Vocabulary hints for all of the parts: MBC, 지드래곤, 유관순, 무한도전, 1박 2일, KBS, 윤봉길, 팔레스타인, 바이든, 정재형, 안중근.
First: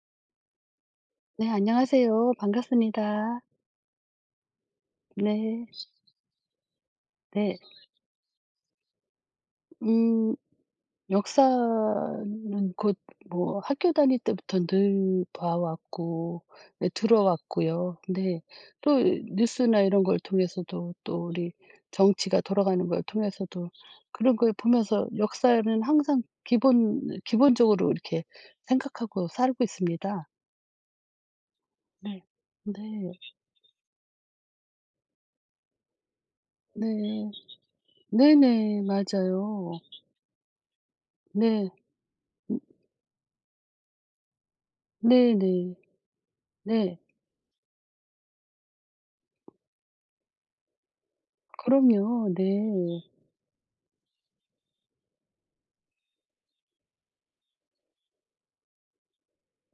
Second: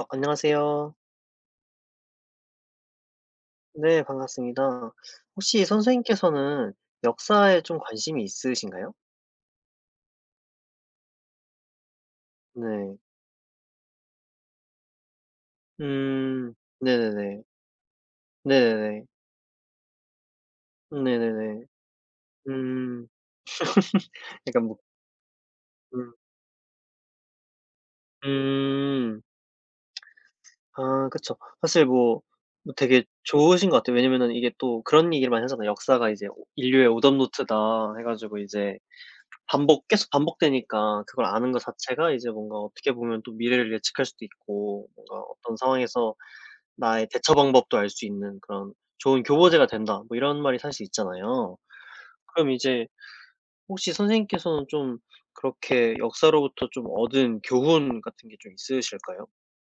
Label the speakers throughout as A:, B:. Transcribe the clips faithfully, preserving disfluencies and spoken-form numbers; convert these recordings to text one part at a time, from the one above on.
A: 어, 안녕하세요.
B: 네, 안녕하세요. 반갑습니다.
A: 네, 반갑습니다. 혹시
B: 네.
A: 선생님께서는
B: 네.
A: 역사에 좀 관심이 있으신가요?
B: 음 역사는
A: 네.
B: 곧 뭐 학교 다닐 때부터 늘 봐 왔고
A: 음.
B: 네
A: 네네네.
B: 들어왔고요. 네. 또
A: 네네네.
B: 뉴스나 이런 걸 통해서도 또 우리
A: 네네네.
B: 정치가 돌아가는 걸
A: 음.
B: 통해서도 그런 걸
A: 약간 뭐
B: 보면서 역사는
A: 음.
B: 항상 기본 기본적으로 이렇게
A: 음.
B: 생각하고 살고 있습니다.
A: 아 그쵸. 사실 뭐
B: 네.
A: 뭐 되게
B: 네.
A: 좋으신 것 같아요. 왜냐면은 이게 또 그런 얘기를 많이 하잖아요. 역사가 이제 오 "인류의
B: 네.
A: 오답노트다." 해 가지고 이제
B: 네네. 맞아요.
A: 반복 계속 반복되니까 그걸 아는 것
B: 네.
A: 자체가 이제 뭔가
B: 음
A: 어떻게 보면 또 미래를 예측할 수도 있고 뭔가 어떤
B: 네네.
A: 상황에서
B: 네.
A: 나의 대처 방법도 알 수 있는 그런 좋은 교보제가 된다 뭐 이런 말이 사실 있잖아요.
B: 그럼요.
A: 그럼 이제
B: 네.
A: 혹시 선생님께서는 좀 그렇게 역사로부터 좀 얻은 교훈 같은 게 좀 있으실까요?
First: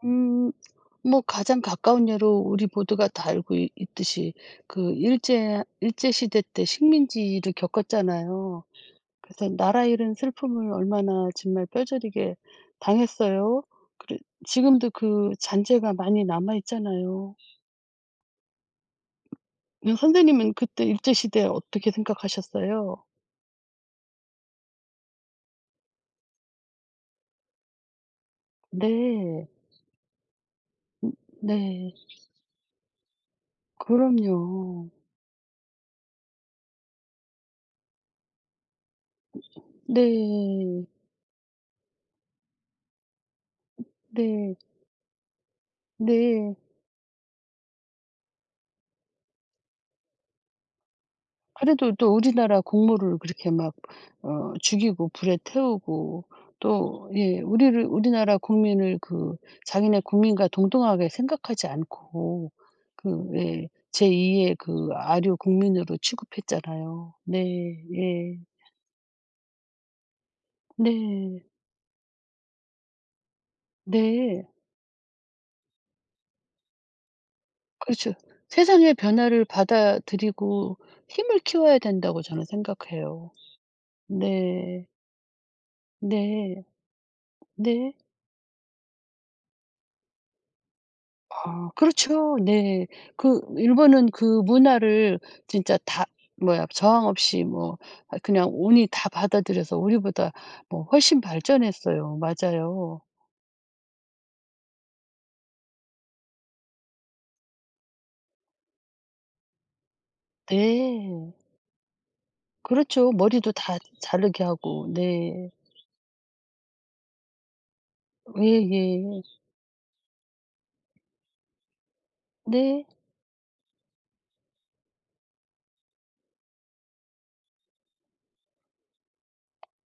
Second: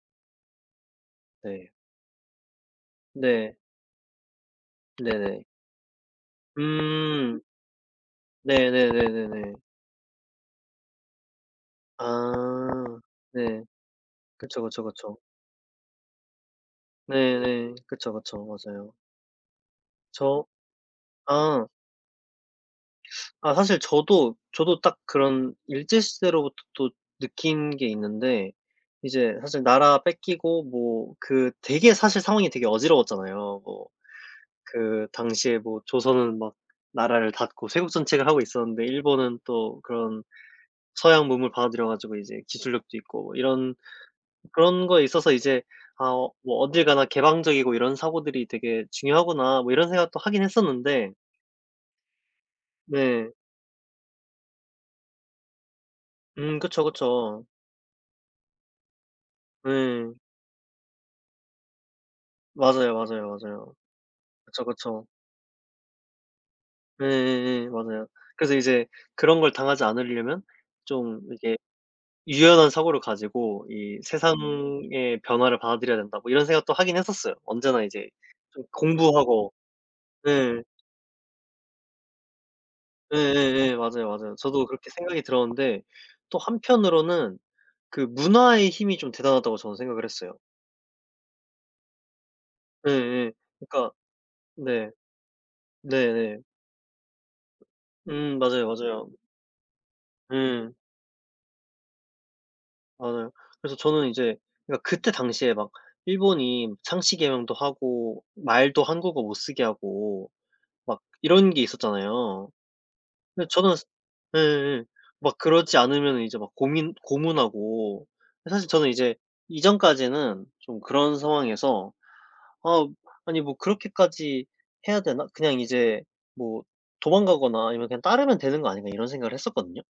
B: 음 뭐 가장
A: 네.
B: 가까운 예로 우리 모두가 다 알고
A: 네.
B: 있 있듯이 그
A: 네네.
B: 일제 일제 시대 때
A: 음.
B: 식민지를 겪었잖아요. 그래서
A: 네네네네네.
B: 나라 잃은 슬픔을 얼마나 정말 뼈저리게
A: 아.
B: 당했어요.
A: 네.
B: 그래
A: 그쵸, 그쵸,
B: 지금도
A: 그쵸.
B: 그 잔재가 많이 남아 있잖아요.
A: 네네. 그쵸, 그쵸. 맞아요.
B: 음
A: 저
B: 선생님은 그때 일제 시대
A: 아.
B: 어떻게 생각하셨어요?
A: 아 사실 저도 저도 딱 그런 일제 시대로부터 또 느낀 게 있는데 이제
B: 네.
A: 사실 나라 뺏기고 뭐 그 되게
B: 네.
A: 사실 상황이 되게 어지러웠잖아요. 뭐
B: 그럼요.
A: 그 당시에 뭐 조선은 막 나라를 닫고 세국 정책을 하고 있었는데 일본은 또 그런
B: 네.
A: 서양 문물 받아들여 가지고 이제 기술력도 있고 뭐 이런
B: 네.
A: 그런 거에 있어서 이제 '아 어
B: 네.
A: 뭐 어딜 가나 개방적이고 이런 사고들이 되게 중요하구나.' 뭐 이런 생각도 하긴 했었는데
B: 그래도 또 우리나라 국물을
A: 네.
B: 그렇게 막 어 죽이고 불에 태우고
A: 음 그쵸,
B: 또 예
A: 그쵸.
B: 우리를 우리나라 국민을 그 자기네
A: 네.
B: 국민과 동등하게 생각하지 않고
A: 맞아요,
B: 그
A: 맞아요,
B: 예
A: 맞아요.
B: 제이 의
A: 그쵸,
B: 그
A: 그쵸.
B: 아류 국민으로 취급했잖아요.
A: 예예예.
B: 네.
A: 맞아요.
B: 예.
A: 그래서 이제 그런 걸 당하지 않으려면 좀
B: 네.
A: 이게 유연한 사고를 가지고 이
B: 네.
A: '세상의 변화를 받아들여야 된다.' 뭐 이런 생각도 하긴 했었어요. 언제나 이제
B: 그렇죠.
A: 좀
B: 세상의 변화를
A: 공부하고 예.
B: 받아들이고 힘을 키워야 된다고 저는 생각해요.
A: 예예예. 맞아요, 맞아요. 저도
B: 네.
A: 그렇게 생각이 들었는데 또
B: 네.
A: 한편으로는
B: 네.
A: 그 문화의 힘이 좀 대단하다고 저는 생각을 했어요.
B: 아 그렇죠. 네.
A: 예예.
B: 그
A: 그러니까
B: 일본은 그
A: 네.
B: 문화를 진짜 다
A: 네네.
B: 뭐야 저항 없이 뭐 아
A: 음
B: 그냥
A: 맞아요,
B: 온이
A: 맞아요.
B: 다 받아들여서 우리보다
A: 예.
B: 뭐 훨씬 발전했어요. 맞아요.
A: 맞아요. 그래서 저는 이제 그러니까 그때 당시에 막 일본이 상시 개명도 하고 말도 한국어 못 쓰게 하고 막
B: 네.
A: 이런 게 있었잖아요.
B: 그렇죠.
A: 근데
B: 머리도
A: 저는
B: 다
A: 스
B: 자르게
A: 예예.
B: 하고.
A: 막
B: 네.
A: 그러지 않으면은 이제 막 고민 고문하고 사실
B: 예예.
A: 저는 이제 이전까지는 좀 그런 상황에서
B: 네.
A: '아 아니 뭐 그렇게까지 해야 되나? 그냥 이제 뭐 도망가거나 아니면 그냥 따르면 되는 거 아닌가?' 이런 생각을 했었거든요.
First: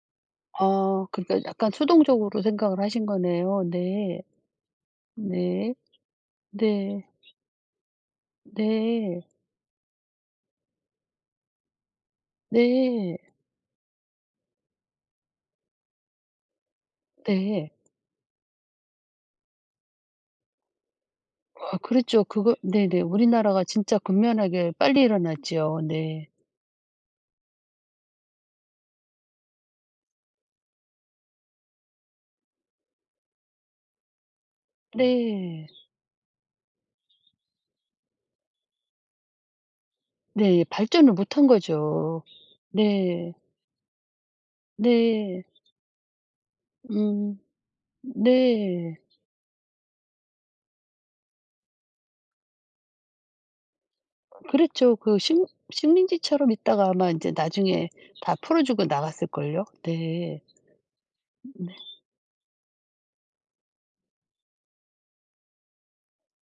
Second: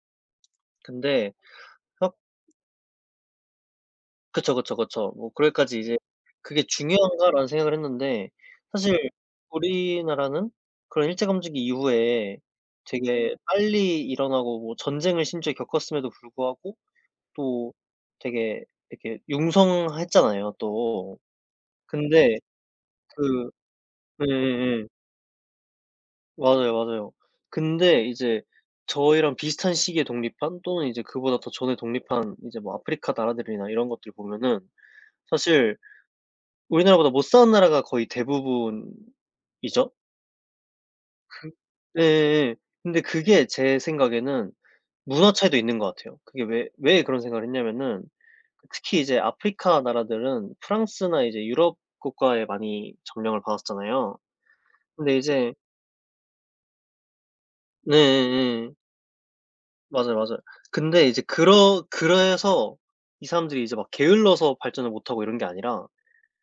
B: 아
A: 근데
B: 그러니까 약간
A: 생각
B: 수동적으로 생각을 하신 거네요. 네.
A: 그쵸, 그쵸, 그쵸. 뭐 그럴까
B: 네.
A: 지 이제 '그게
B: 네.
A: 중요한가?'라는 생각을 했는데 사실
B: 네.
A: 우리나라는 그런 일제 감점기 이후에
B: 네.
A: 되게 빨리 일어나고 뭐 전쟁을 심지어 겪었음에도 불구하고
B: 네.
A: 또 되게 이렇게 융성했잖아요 또.
B: 아 그랬죠.
A: 근데
B: 그거 네네.
A: 그
B: 우리나라가 진짜 급면하게
A: 예예예.
B: 빨리 일어났지요. 네.
A: 맞아요, 맞아요. 근데 이제 저희랑 비슷한 시기에 독립한 또는 이제 그보다 더 전에 독립한 이제 뭐 아프리카 나라들이나 이런 것들 보면은
B: 네.
A: 사실 우리나라보다 못 사는 나라가 거의 대부분이죠.
B: 네. 발전을 못한
A: 그
B: 거죠.
A: 예예예. 근데
B: 네.
A: 그게 제 생각에는 문화
B: 네.
A: 차이도 있는 것 같아요. 그게 왜 왜 그런
B: 음.
A: 생각을 했냐면은
B: 네.
A: 특히 이제 아프리카 나라들은 프랑스나 이제 유럽 국가에 많이 점령을 받았잖아요.
B: 그랬죠.
A: 근데
B: 그 식
A: 이제
B: 식민지처럼 있다가 아마 인제 나중에
A: 네
B: 다 풀어
A: 예예.
B: 주고 나갔을걸요.
A: 맞아요, 맞아요.
B: 네.
A: 근데 이제 그러 그래서 이 사람들이 이제 막 게을러서 발전을 못하고 이런 게 아니라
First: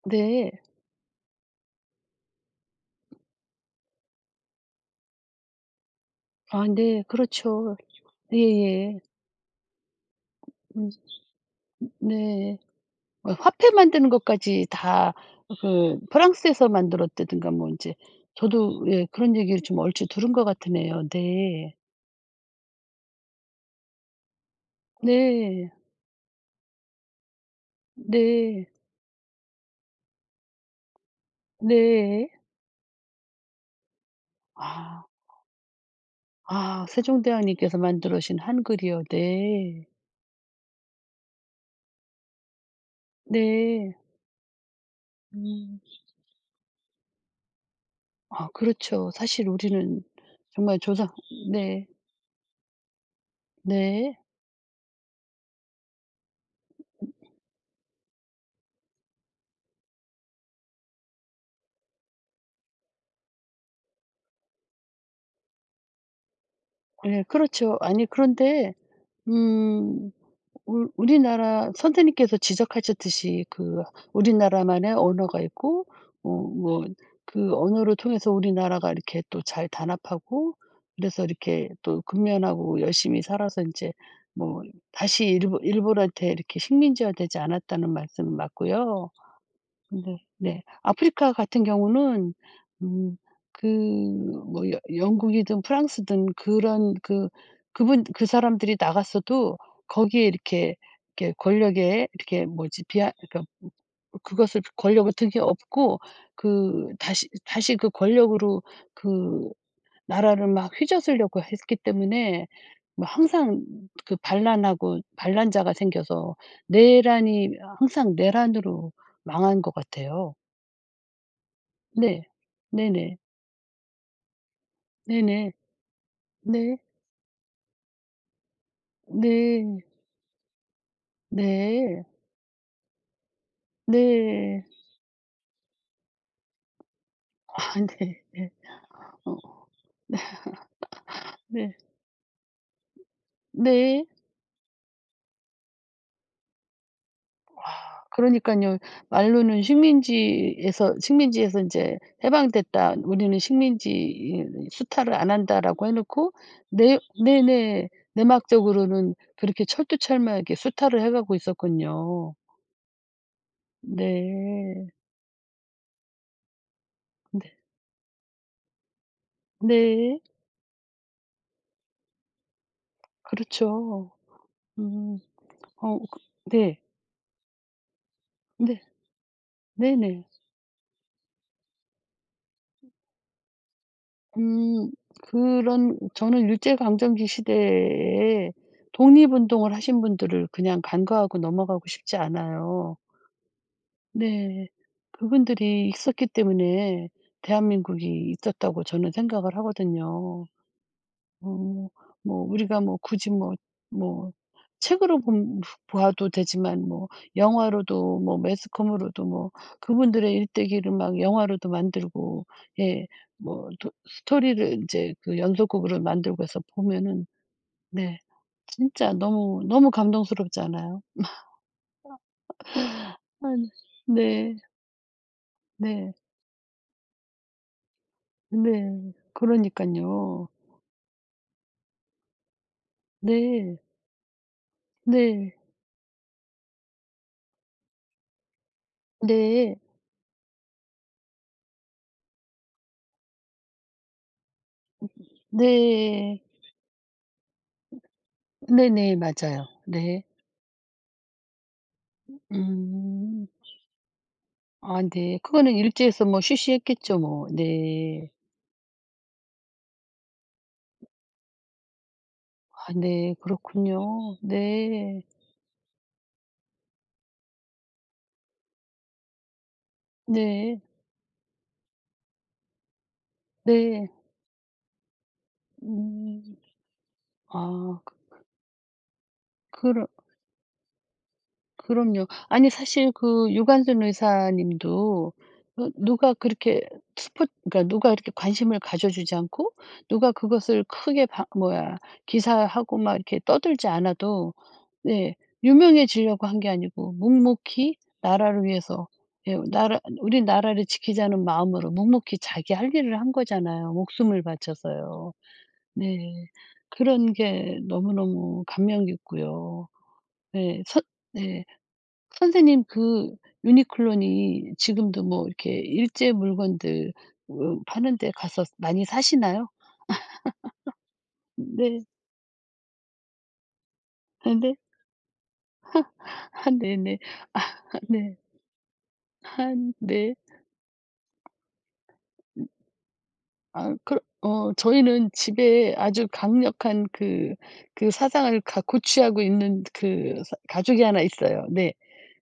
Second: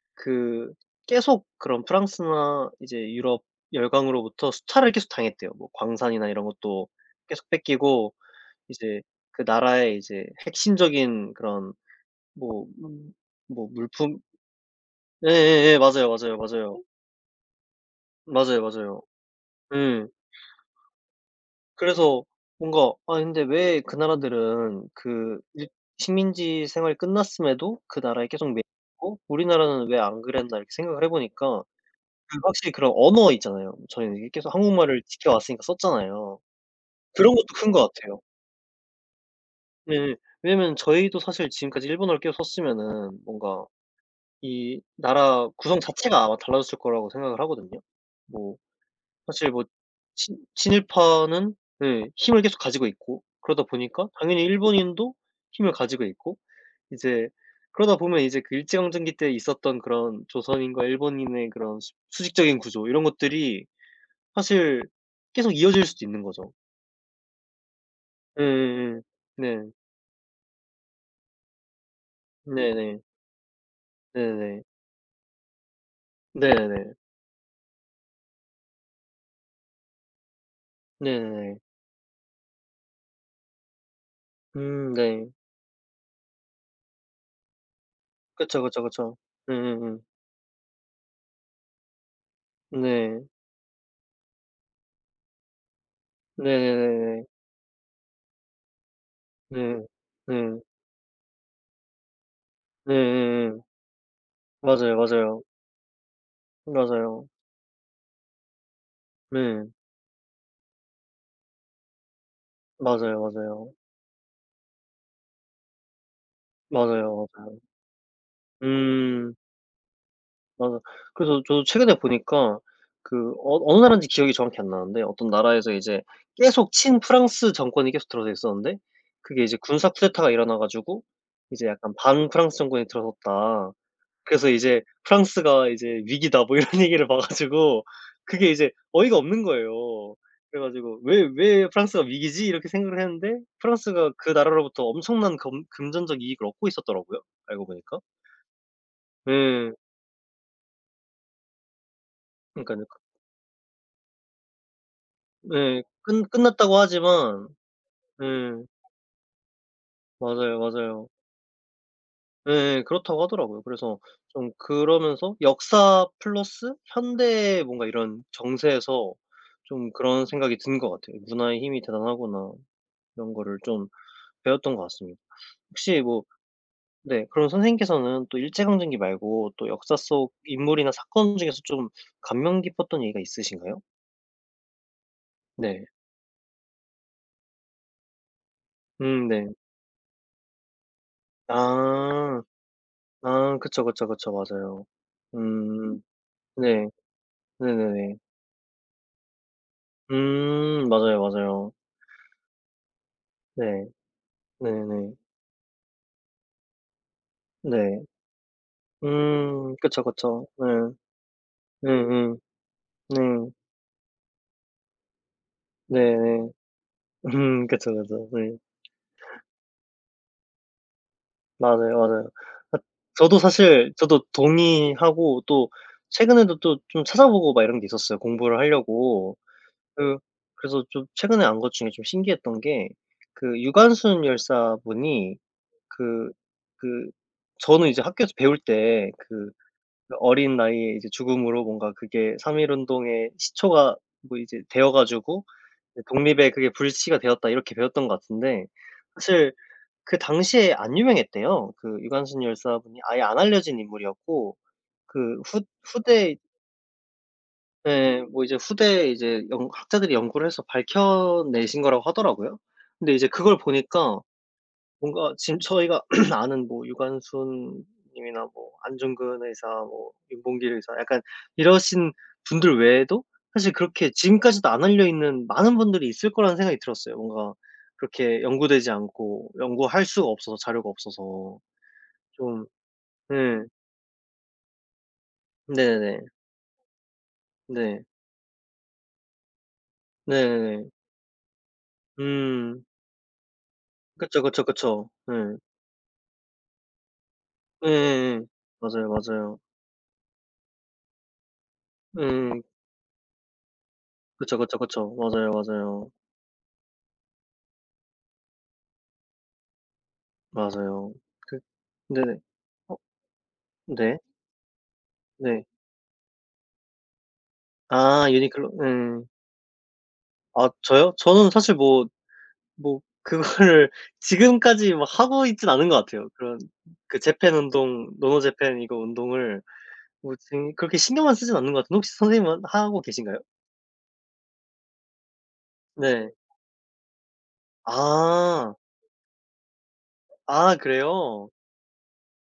B: 네.
A: 그 계속 그런 프랑스나 이제 유럽 열강으로부터 수차를 계속 당했대요. 뭐 광산이나 이런
B: 아
A: 것도
B: 네.
A: 계속
B: 그렇죠.
A: 뺏기고 이제
B: 예예.
A: 그 나라의 이제
B: 음
A: 핵심적인 그런
B: 네.
A: 뭐 음.
B: 어
A: 뭐
B: 화폐 만드는
A: 물품
B: 것까지 다
A: 예예예.
B: 그
A: 맞아요, 맞아요,
B: 프랑스에서
A: 맞아요.
B: 만들었다든가 뭐 이제
A: 맞아요,
B: 저도
A: 맞아요.
B: 예 그런 얘기를 좀
A: 예.
B: 얼추 들은 것 같으네요. 네.
A: 그래서 뭔가 아 근데 왜 그 나라들은 그 일
B: 네.
A: 식민지 생활이 끝났음에도 그 나라에 계속 매여
B: 네.
A: 있고 '우리나라는 왜 안 그랬나.' 이렇게 생각을 해 보니까
B: 네.
A: 그 확실히 그런 언어 있잖아요. 저희는 이게 계속 한국말을
B: 아.
A: 지켜왔으니까 썼잖아요.
B: 아
A: 그런 것도 큰
B: 세종대왕님께서
A: 것
B: 만들어
A: 같아요.
B: 오신 한글이요. 네.
A: 네. 왜냐면 저희도 사실 지금까지 일본어를 계속 썼으면은 뭔가
B: 네.
A: 이 나라 구성
B: 음.
A: 자체가 아마 달라졌을 거라고 생각을 하거든요.
B: 아
A: 뭐
B: 그렇죠. 사실
A: 사실 뭐
B: 우리는
A: 친
B: 정말 조상
A: 친일파는
B: 네.
A: 네 힘을 계속 가지고 있고 그러다 보니까
B: 네.
A: 당연히 일본인도 힘을 가지고 있고 이제 그러다 보면 이제 그 일제강점기 때 있었던 그런 조선인과 일본인의 그런 수 수직적인 구조 이런 것들이 사실 계속 이어질 수도 있는 거죠.
B: 예 그렇죠. 아니 그런데
A: 예예예. 네.
B: 음 우 우리나라 선생님께서
A: 네네.
B: 지적하셨듯이 그
A: 네네네.
B: 우리나라만의 언어가 있고 어 뭐
A: 네네네.
B: 그 언어를 통해서 우리나라가 이렇게 또 잘 단합하고 그래서
A: 네네네.
B: 이렇게 또 근면하고 열심히 살아서 이제 뭐
A: 음 네.
B: 다시 일본 일본한테 이렇게 식민지화되지 않았다는 말씀
A: 그쵸, 그쵸,
B: 맞고요.
A: 그쵸. 음음음.
B: 네. 네. 아프리카 같은 경우는 음
A: 네.
B: 그 뭐 여 영국이든 프랑스든 그런
A: 네네네네.
B: 그 그분 그 사람들이 나갔어도
A: 네.
B: 거기에
A: 네.
B: 이렇게 이렇게 권력에 이렇게 뭐지 비하 그러니까
A: 예예예.
B: 그것을
A: 맞아요,
B: 권력을 등에
A: 맞아요.
B: 업고 그
A: 맞아요.
B: 다시 다시 그 권력으로 그
A: 네.
B: 나라를 막 휘저으려고 했기 때문에 뭐
A: 맞아요,
B: 항상
A: 맞아요.
B: 그 반란하고 반란자가 생겨서
A: 맞아요,
B: 내란이
A: 맞아요.
B: 항상 내란으로
A: 음.
B: 망한 것 같아요.
A: 맞아. 그래서 저도 최근에
B: 네.
A: 보니까
B: 네네.
A: 그 어 어느 나라인지 기억이 정확히 안 나는데 어떤
B: 네네.
A: 나라에서 이제 계속
B: 네.
A: 친프랑스 정권이 계속 들어서 있었는데 그게 이제
B: 네.
A: 군사 쿠데타가 일어나 가지고 이제 약간
B: 네.
A: "반프랑스 정권이 들어섰다. 그래서
B: 네.
A: 이제 프랑스가 이제 위기다." 뭐 이런 얘기를 봐
B: 아
A: 가지고
B: 네.
A: 그게
B: 네.
A: 이제 어이가
B: 어
A: 없는 거예요. 그래 가지고 '왜 왜
B: 네.
A: 프랑스가 위기지?' 이렇게 생각을 했는데
B: 네.
A: 프랑스가 그 나라로부터 엄청난 금 금전적 이익을 얻고 있었더라고요 알고 보니까.
B: 그러니까요 말로는
A: 예.
B: 식민지에서 식민지에서 인제
A: 그러니깐요.
B: "해방됐다. 우리는 식민지 이 수탈을 안
A: 네.
B: 한다."라고 해
A: 끝
B: 놓고
A: 끝났다고
B: 내
A: 하지만
B: 네네.
A: 예.
B: 내막적으로는 그렇게 철두철미하게
A: 맞아요,
B: 수탈을
A: 맞아요.
B: 해 가고 있었군요.
A: 예예. 그렇다고 하더라고요. 그래서 좀
B: 네.
A: 그러면서 역사 플러스
B: 네.
A: 현대의 뭔가 이런 정세에서 좀
B: 네.
A: 그런 생각이 든 것 같아요. '문화의 힘이 대단하구나.' 이런 거를 좀
B: 그렇죠.
A: 배웠던 것
B: 음.
A: 같습니다.
B: 어
A: 혹시
B: 그
A: 뭐
B: 네.
A: 네 그럼 선생님께서는 또 일제
B: 네.
A: 강점기 말고 또 역사
B: 네네.
A: 속 인물이나 사건 중에서 좀 감명 깊었던 얘기가 있으신가요?
B: 음
A: 네.
B: 그런 저는 일제강점기 시대에
A: 음 네.
B: 독립운동을 하신 분들을 그냥 간과하고 넘어가고 싶지
A: 아.
B: 않아요.
A: 아 그쵸, 그쵸, 그쵸.
B: 네.
A: 맞아요.
B: 그분들이
A: 음.
B: 있었기
A: 네.
B: 때문에
A: 네네네.
B: 대한민국이 있었다고 저는 생각을 하거든요.
A: 음 맞아요, 맞아요.
B: 어 뭐 우리가 뭐 굳이 뭐
A: 네.
B: 뭐
A: 네네.
B: 책으로 본 봐도 되지만 뭐
A: 네.
B: 영화로도 뭐 매스컴으로도 뭐
A: 음 그쵸,
B: 그분들의
A: 그쵸. 네.
B: 일대기를 막 영화로도
A: 음음.
B: 만들고 예
A: 네.
B: 뭐 도 스토리를 이제 그 연속극으로 만들고
A: 네네.
B: 해서 보면은
A: 음 그쵸,
B: 네
A: 그쵸. 네.
B: 진짜 너무 너무 감동스럽지 않아요?
A: 맞아요, 맞아요. 아 저도
B: 아 네.
A: 사실 저도
B: 네.
A: 동의하고 또
B: 네.
A: 최근에도 또 좀 찾아보고 막 이런 게 있었어요, 공부를 하려고.
B: 그러니까
A: 그
B: 요
A: 그래서 좀 최근에 안 것 중에 좀 신기했던 게 그
B: 네.
A: 유관순 열사분이
B: 네.
A: 그 그 저는 이제 학교에서 배울 때그
B: 네.
A: 그 어린 나이에 이제 죽음으로 뭔가 그게 삼 일 운동의 시초가 뭐 이제 되어 가지고 이제
B: 네.
A: '독립의 그게 불씨가 되었다.' 이렇게 배웠던 것 같은데
B: 네네.
A: 사실
B: 맞아요.
A: 그
B: 네.
A: 당시에 안 유명했대요. 그 유관순 열사분이 아예 안
B: 음.
A: 알려진 인물이었고
B: 아
A: 그
B: 네.
A: 후
B: 그거는 일제에서
A: 후대
B: 뭐 쉬쉬했겠죠 뭐.
A: 예
B: 네.
A: 뭐 이제 후대에 이제 연 학자들이 연구를 해서 밝혀내신 거라고 하더라고요.
B: 아
A: 근데 이제
B: 네.
A: 그걸 보니까
B: 그렇군요. 네.
A: 뭔가 지금 저희가 아는 뭐 유관순 님이나 뭐 안중근 의사 뭐 윤봉길
B: 네.
A: 의사 약간 이러신 분들 외에도 사실
B: 네.
A: 그렇게 지금까지도 안 알려 있는 많은 분들이 있을 거라는
B: 음.
A: 생각이 들었어요. 뭔가
B: 아 그
A: 그렇게 연구되지 않고 연구할
B: 그러
A: 수가 없어서 자료가 없어서
B: 그럼요.
A: 좀
B: 아니 사실
A: 네
B: 그 유관순 의사님도 어,
A: 네네네.
B: 누가 그렇게 스포 그러니까
A: 네.
B: 누가 이렇게 관심을 가져주지 않고 누가 그것을
A: 네네네.
B: 크게 바 뭐야
A: 음.
B: 기사하고 막 이렇게 떠들지
A: 그쵸,
B: 않아도
A: 그쵸, 그쵸. 네
B: 네. 유명해지려고 한 게 아니고 묵묵히
A: 예예예.
B: 나라를 위해서
A: 맞아요,
B: 예
A: 맞아요.
B: 나라 우리 나라를 지키자는 마음으로 묵묵히
A: 음.
B: 자기 할 일을 한 거잖아요, 목숨을
A: 그쵸, 그쵸, 그쵸.
B: 바쳐서요.
A: 맞아요, 맞아요.
B: 네. 그런 게 너무너무 감명 깊고요. 네. 선
A: 맞아요. 그
B: 네.
A: 네네.
B: 선생님
A: 어
B: 그
A: 네.
B: 유니클로니 지금도 뭐
A: 네.
B: 이렇게 일제 물건들 으 파는
A: 아
B: 데 가서
A: 유니클로
B: 많이
A: 예.
B: 사시나요?
A: 아 저요? 저는 사실
B: 네.
A: 뭐 뭐 그거를
B: 아 네.
A: 지금까지 막 하고 있진 않은 것 같아요. 그런
B: 아
A: 그
B: 네네.
A: 재팬
B: 아
A: 운동
B: 네.
A: 노노 재팬 이거 운동을
B: 아
A: 뭐
B: 네.
A: 지금 그렇게 신경만 쓰진 않는 것 같은데 혹시 선생님은 하고 계신가요?
B: 아 그 어 저희는 집에 아주
A: 네.
B: 강력한 그 그 사상을
A: 아.
B: 가 고취하고 있는 그 사
A: 아
B: 가족이 하나
A: 그래요?
B: 있어요. 네.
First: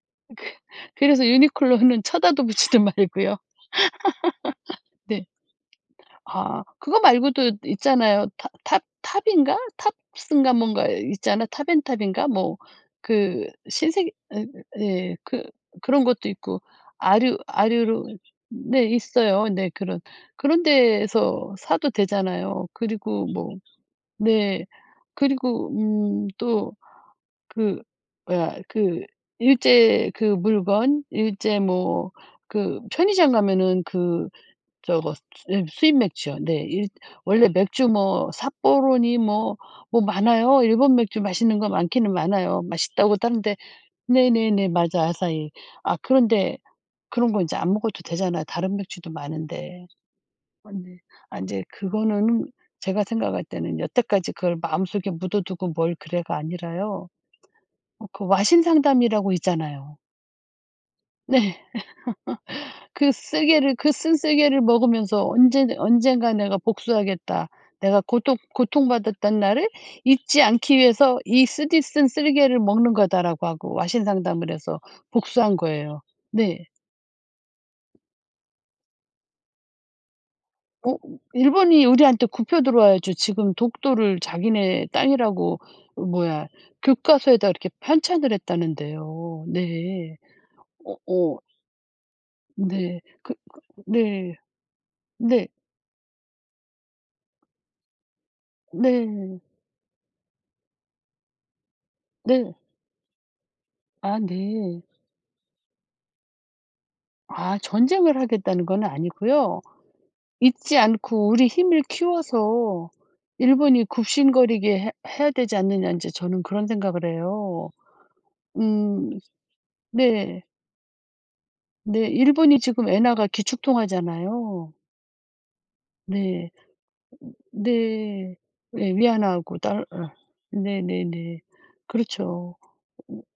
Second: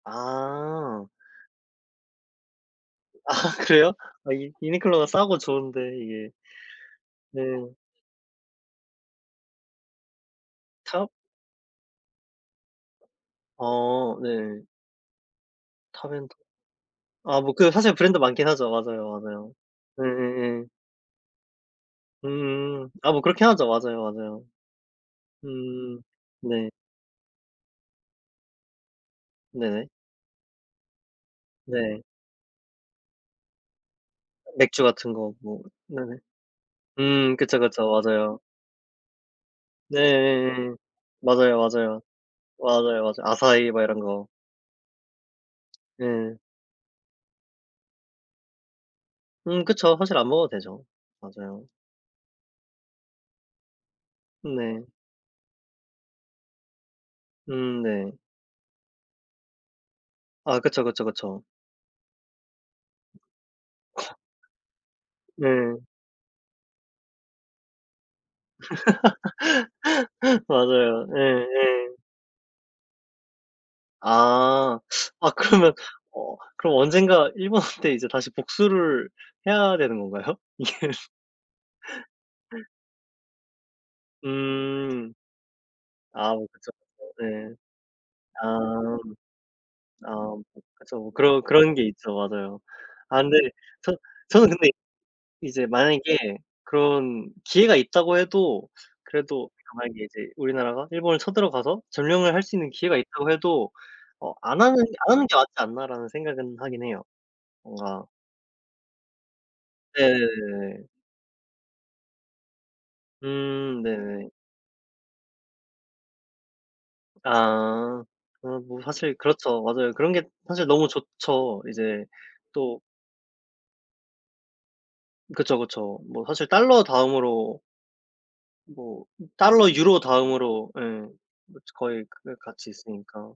A: 아.
B: 그래서 유니클로는 쳐다도 보지도 말고요.
A: 아 그래요? 아 유 유니클로가
B: 네.
A: 싸고 좋은데 이게
B: 아 그거 말고도
A: 네.
B: 있잖아요. 탑 탑 탑인가? 탑스인가 뭔가
A: 탑
B: 있잖아. 탑앤탑인가? 뭐 그 신세계
A: 어
B: 에,
A: 네.
B: 예 그 그런
A: 탑앤
B: 것도 있고 아류
A: 아 뭐 그 사실
B: 아류로
A: 브랜드 많긴 하죠.
B: 네
A: 맞아요,
B: 있어요.
A: 맞아요.
B: 네 그런 그런
A: 예예예.
B: 데에서 사도 되잖아요.
A: 음. 아 뭐
B: 그리고
A: 그렇긴
B: 뭐
A: 하죠. 맞아요, 맞아요.
B: 네. 그리고
A: 음.
B: 음
A: 네.
B: 또 그 뭐야 그
A: 네네.
B: 일제 그 물건 일제
A: 네.
B: 뭐 그 편의점 가면은 그
A: 맥주 같은
B: 저거 수
A: 거 뭐
B: 예 수입
A: 네네.
B: 맥주요. 네. 일
A: 음
B: 원래
A: 그쵸, 그쵸.
B: 맥주 뭐
A: 맞아요.
B: 삿포로니 뭐
A: 네
B: 뭐 많아요.
A: 예예예.
B: 일본 맥주
A: 맞아요,
B: 맛있는 거
A: 맞아요.
B: 많기는 많아요.
A: 맞아요, 맞아요.
B: 맛있다고 하는데
A: 아사이 막 이런 거.
B: "네네네. 맞아. 아사히." 아
A: 예.
B: 그런데 그런 거 인제 안 먹어도 되잖아요. 다른 맥주도
A: 음
B: 많은데.
A: 그쵸. 사실 안 먹어도
B: 아
A: 되죠.
B: 네. 아제
A: 맞아요.
B: 그거는 제가 생각할 때는 여태까지 그걸
A: 네.
B: 마음속에 묻어두고 뭘 그래가 아니라요.
A: 음
B: 어
A: 네.
B: 그 와신 상담이라고 있잖아요.
A: 아 그쵸, 그쵸, 그쵸.
B: 네. 그 쓰개를 그 쓴 쓰개를 먹으면서 '언제
A: 네.
B: 언젠가 내가 복수하겠다. 내가 고통 고통받았던 날을 잊지 않기
A: 맞아요.
B: 위해서 이 쓰디
A: 예예.
B: 쓴 쓰개를 먹는 거다.'라고 하고 와신 상담을
A: 아.
B: 해서
A: 아
B: 복수한
A: 그러면
B: 거예요.
A: 어
B: 네.
A: 그럼 언젠가 일본한테 이제 다시 복수를 해야 되는 건가요?
B: 어 일본이 우리한테 굽혀 들어와야죠. 지금 독도를 자기네
A: 음.
B: 땅이라고 어
A: 아 뭐
B: 뭐야
A: 그쵸, 그쵸.
B: 교과서에다
A: 네.
B: 이렇게 편찬을
A: 아.
B: 했다는데요.
A: 아
B: 네.
A: 뭐
B: 어
A: 그쵸. 뭐
B: 어
A: 그런 그런 게 있죠. 맞아요.
B: 네.
A: 아
B: 그
A: 근데
B: 그
A: 저
B: 네.
A: 저는 근데
B: 네.
A: 이제 만약에 그런 기회가 있다고 해도
B: 네.
A: 그래도 그러니까 만약에 이제 우리나라가 일본을 쳐들어가서 점령을 할
B: 네.
A: 수 있는 기회가 있다고 해도
B: 아
A: 어 '안 하는
B: 네.
A: 안 하는 게 맞지 않나.'라는 생각은 하긴 해요.
B: 아
A: 뭔가
B: 전쟁을 하겠다는 건 아니고요. 잊지
A: 네네네네.
B: 않고 우리 힘을 키워서
A: 음
B: 일본이
A: 네네.
B: 굽신거리게 해 해야 되지 않느냐 인제 저는 그런 생각을 해요.
A: 아. 어 뭐
B: 음
A: 사실 그렇죠. 맞아요. 그런 게
B: 네.
A: 사실 너무 좋죠. 이제
B: 네. 일본이
A: 또
B: 지금 엔화가 기축통화잖아요.
A: 그쵸, 그쵸. 뭐 사실
B: 네.
A: 달러 다음으로
B: 네. 네,
A: 뭐
B: 위안화하고
A: 달러,
B: 달러
A: 유로 다음으로 예.
B: 네네네.
A: 뭐 거의 그
B: 그렇죠.
A: 같이
B: 음
A: 있으니까.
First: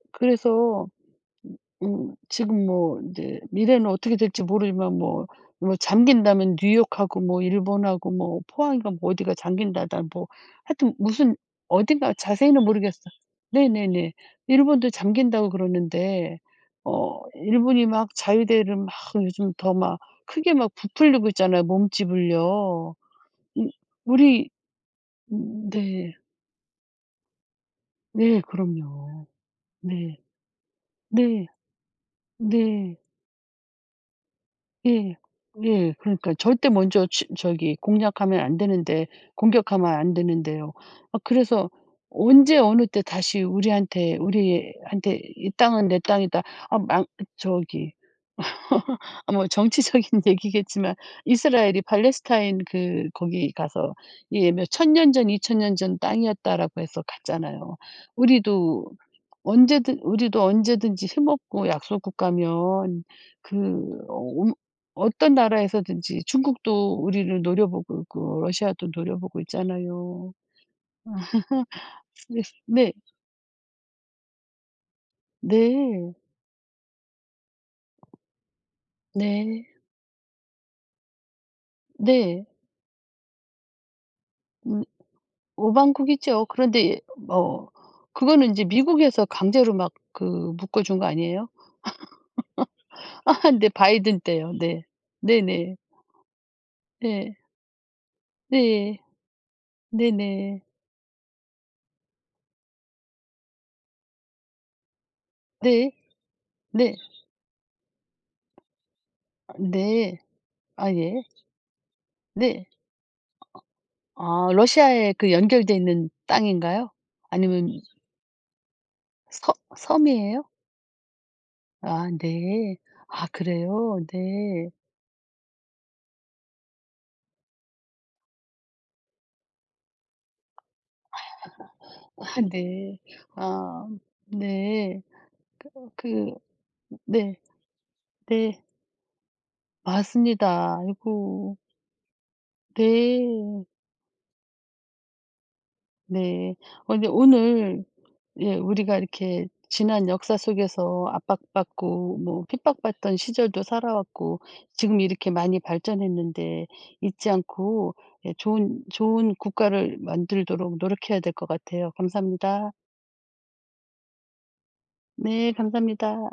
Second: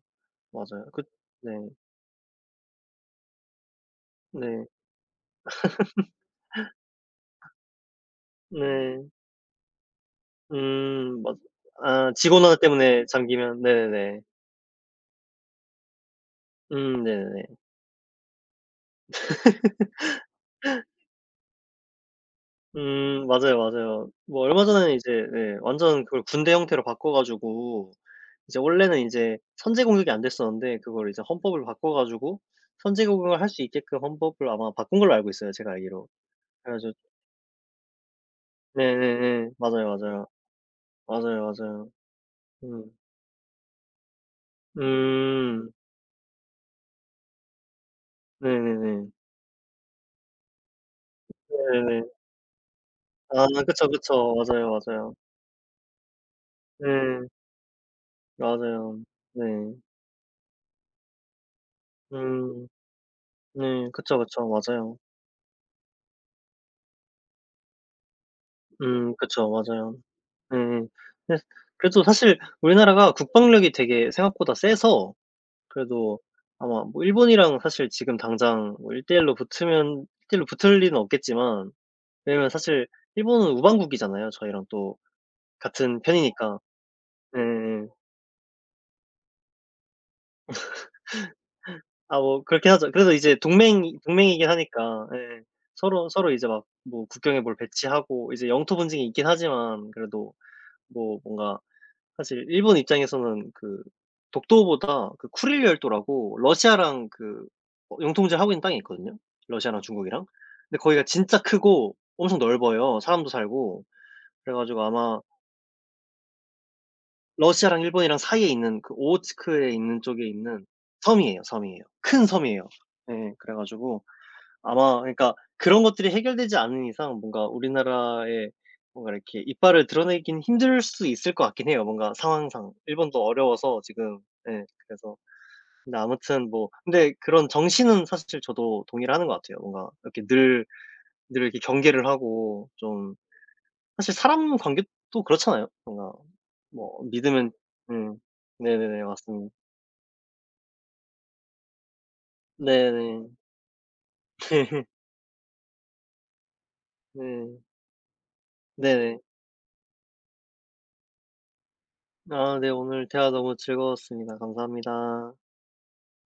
A: 맞아요.
B: 그래서
A: 그 네.
B: 음 지금 뭐 이제 미래는 어떻게 될지
A: 네.
B: 모르지만 뭐 뭐 잠긴다면 뉴욕하고 뭐 일본하고 뭐 포항인가
A: 네.
B: 뭐 어디가 잠긴다다 뭐 하여튼
A: 음
B: 무슨
A: 맞 아
B: 어딘가
A: 직원 하나
B: 자세히는 모르겠어.
A: 때문에 잠기면
B: 네네네.
A: 네네네.
B: 일본도 잠긴다고 그러는데
A: 음
B: 어
A: 네네네.
B: 일본이 막 자유대를 막 요즘 더 막 크게 막 부풀리고 있잖아요, 몸집을요.
A: 음 맞아요,
B: 이
A: 맞아요. 뭐
B: 우리
A: 얼마 전에 이제 네
B: 음
A: 완전
B: 네.
A: 그걸 군대 형태로 바꿔 가지고
B: 네
A: 이제 원래는 이
B: 그럼요.
A: 제 선제 공격이
B: 네.
A: 안 됐었는데 그걸 이제
B: 네.
A: 헌법을 바꿔 가지고
B: 네.
A: 선제 공격을 할 수 있게끔 헌법을 아마 바꾼 걸로
B: 예.
A: 알고 있어요, 제가
B: 예.
A: 알기로.
B: 그러니까 절대
A: 그래 가지고
B: 먼저 취 저기 공략하면 안 되는데
A: 네네네.
B: 공격하면
A: 맞아요,
B: 안
A: 맞아요.
B: 되는데요. 아
A: 맞아요,
B: 그래서
A: 맞아요.
B: 언제 어느
A: 음.
B: 때 다시 우리한테 우리한테 "이
A: 음.
B: 땅은 내 땅이다." 아 망 저기
A: 네네네.
B: 아 뭐 정치적인 얘기겠지만 이스라엘이
A: 네네네.
B: 팔레스타인 그
A: 아
B: 거기
A: 그쵸,
B: 가서
A: 그쵸.
B: 예 몇
A: 맞아요,
B: 천 년
A: 맞아요.
B: 전, 이천 년 전 땅이었다라고 해서
A: 네.
B: 갔잖아요. 우리도
A: 맞아요. 네.
B: 언제든 우리도 언제든지 힘없고 약소국
A: 음.
B: 가면 그
A: 네. 그쵸,
B: 어
A: 그쵸.
B: 음,
A: 맞아요.
B: 어떤 나라에서든지 중국도 우리를 노려보고 있고 러시아도
A: 음
B: 노려보고
A: 그쵸. 맞아요.
B: 있잖아요.
A: 네. 네. 그래서 그래도 사실
B: 네. 네.
A: 우리나라가 국방력이 되게 생각보다 세서
B: 네.
A: 그래도 아마 뭐 일본이랑 사실 지금 당장 뭐일 대 일로
B: 네.
A: 붙으면 일 대 일로 붙을 리는 없겠지만
B: 네.
A: 왜냐면 사실 일본은 우방국이잖아요, 저희랑
B: 음.
A: 또 같은
B: 오방국이죠.
A: 편이니까.
B: 그런데 뭐
A: 예예예.
B: 그거는 인제 미국에서 강제로 막 그 묶어 준 거 아니에요?
A: 아 뭐 그렇긴 하죠. 그래서 이제
B: 네
A: 동맹이
B: 바이든
A: 동맹이긴
B: 때요. 네.
A: 하니까 예.
B: 네네.
A: 서로 서로 이제 막 뭐
B: 네.
A: 국경에 뭘 배치하고 이제 영토
B: 네.
A: 분쟁이 있긴 하지만 그래도
B: 네네.
A: 뭐 뭔가 사실 일본 입장에서는 그 독도보다 그 쿠릴
B: 네.
A: 열도라고
B: 네.
A: 러시아랑 그 어 영통제를 하고 있는 땅이 있거든요, 러시아랑
B: 네.
A: 중국이랑. 근데
B: 아
A: 거기가
B: 예.
A: 진짜 크고 엄청
B: 네.
A: 넓어요, 사람도 살고.
B: 아
A: 그래 가지고
B: 러시아에
A: 아마
B: 그 연결돼 있는 땅인가요? 아니면
A: 러시아랑 일본이랑 사이에 있는 그
B: 섬
A: 오호츠크에 있는 쪽에
B: 섬이에요?
A: 있는 섬이에요, 섬이에요.
B: 아
A: 큰 섬이에요.
B: 네. 아
A: 예. 그래
B: 그래요?
A: 가지고
B: 네.
A: 아마 그러니까 그런 것들이 해결되지 않는 이상 뭔가 우리나라의 뭔가 이렇게 이빨을 드러내긴 힘들 수 있을 것 같긴 해요, 뭔가
B: 아
A: 상황상.
B: 네.
A: 일본도 어려워서
B: 아
A: 지금 예
B: 네.
A: 그래서
B: 그
A: 근데
B: 그
A: 아무튼 뭐 근데
B: 네.
A: 그런 정신은 사실
B: 네.
A: 저도 동의를 하는 것 같아요. 뭔가 이렇게 늘
B: 맞습니다.
A: 늘
B: 아이고.
A: 이렇게 경계를 하고 좀
B: 네.
A: 사실 사람 관계도 그렇잖아요. 뭔가
B: 네. 어
A: 뭐
B: 근데
A: 믿으면
B: 오늘
A: 음.
B: 예 우리가
A: 네네네.
B: 이렇게
A: 맞습니다.
B: 지난 역사 속에서 압박받고 뭐 핍박받던
A: 네네.
B: 시절도 살아왔고 지금 이렇게 많이 발전했는데 잊지
A: 네.
B: 않고 예 좋은
A: 네네.
B: 좋은 국가를 만들도록 노력해야 될 것 같아요.
A: 아 네.
B: 감사합니다.
A: 오늘 대화 너무 즐거웠습니다. 감사합니다.
B: 네 감사합니다.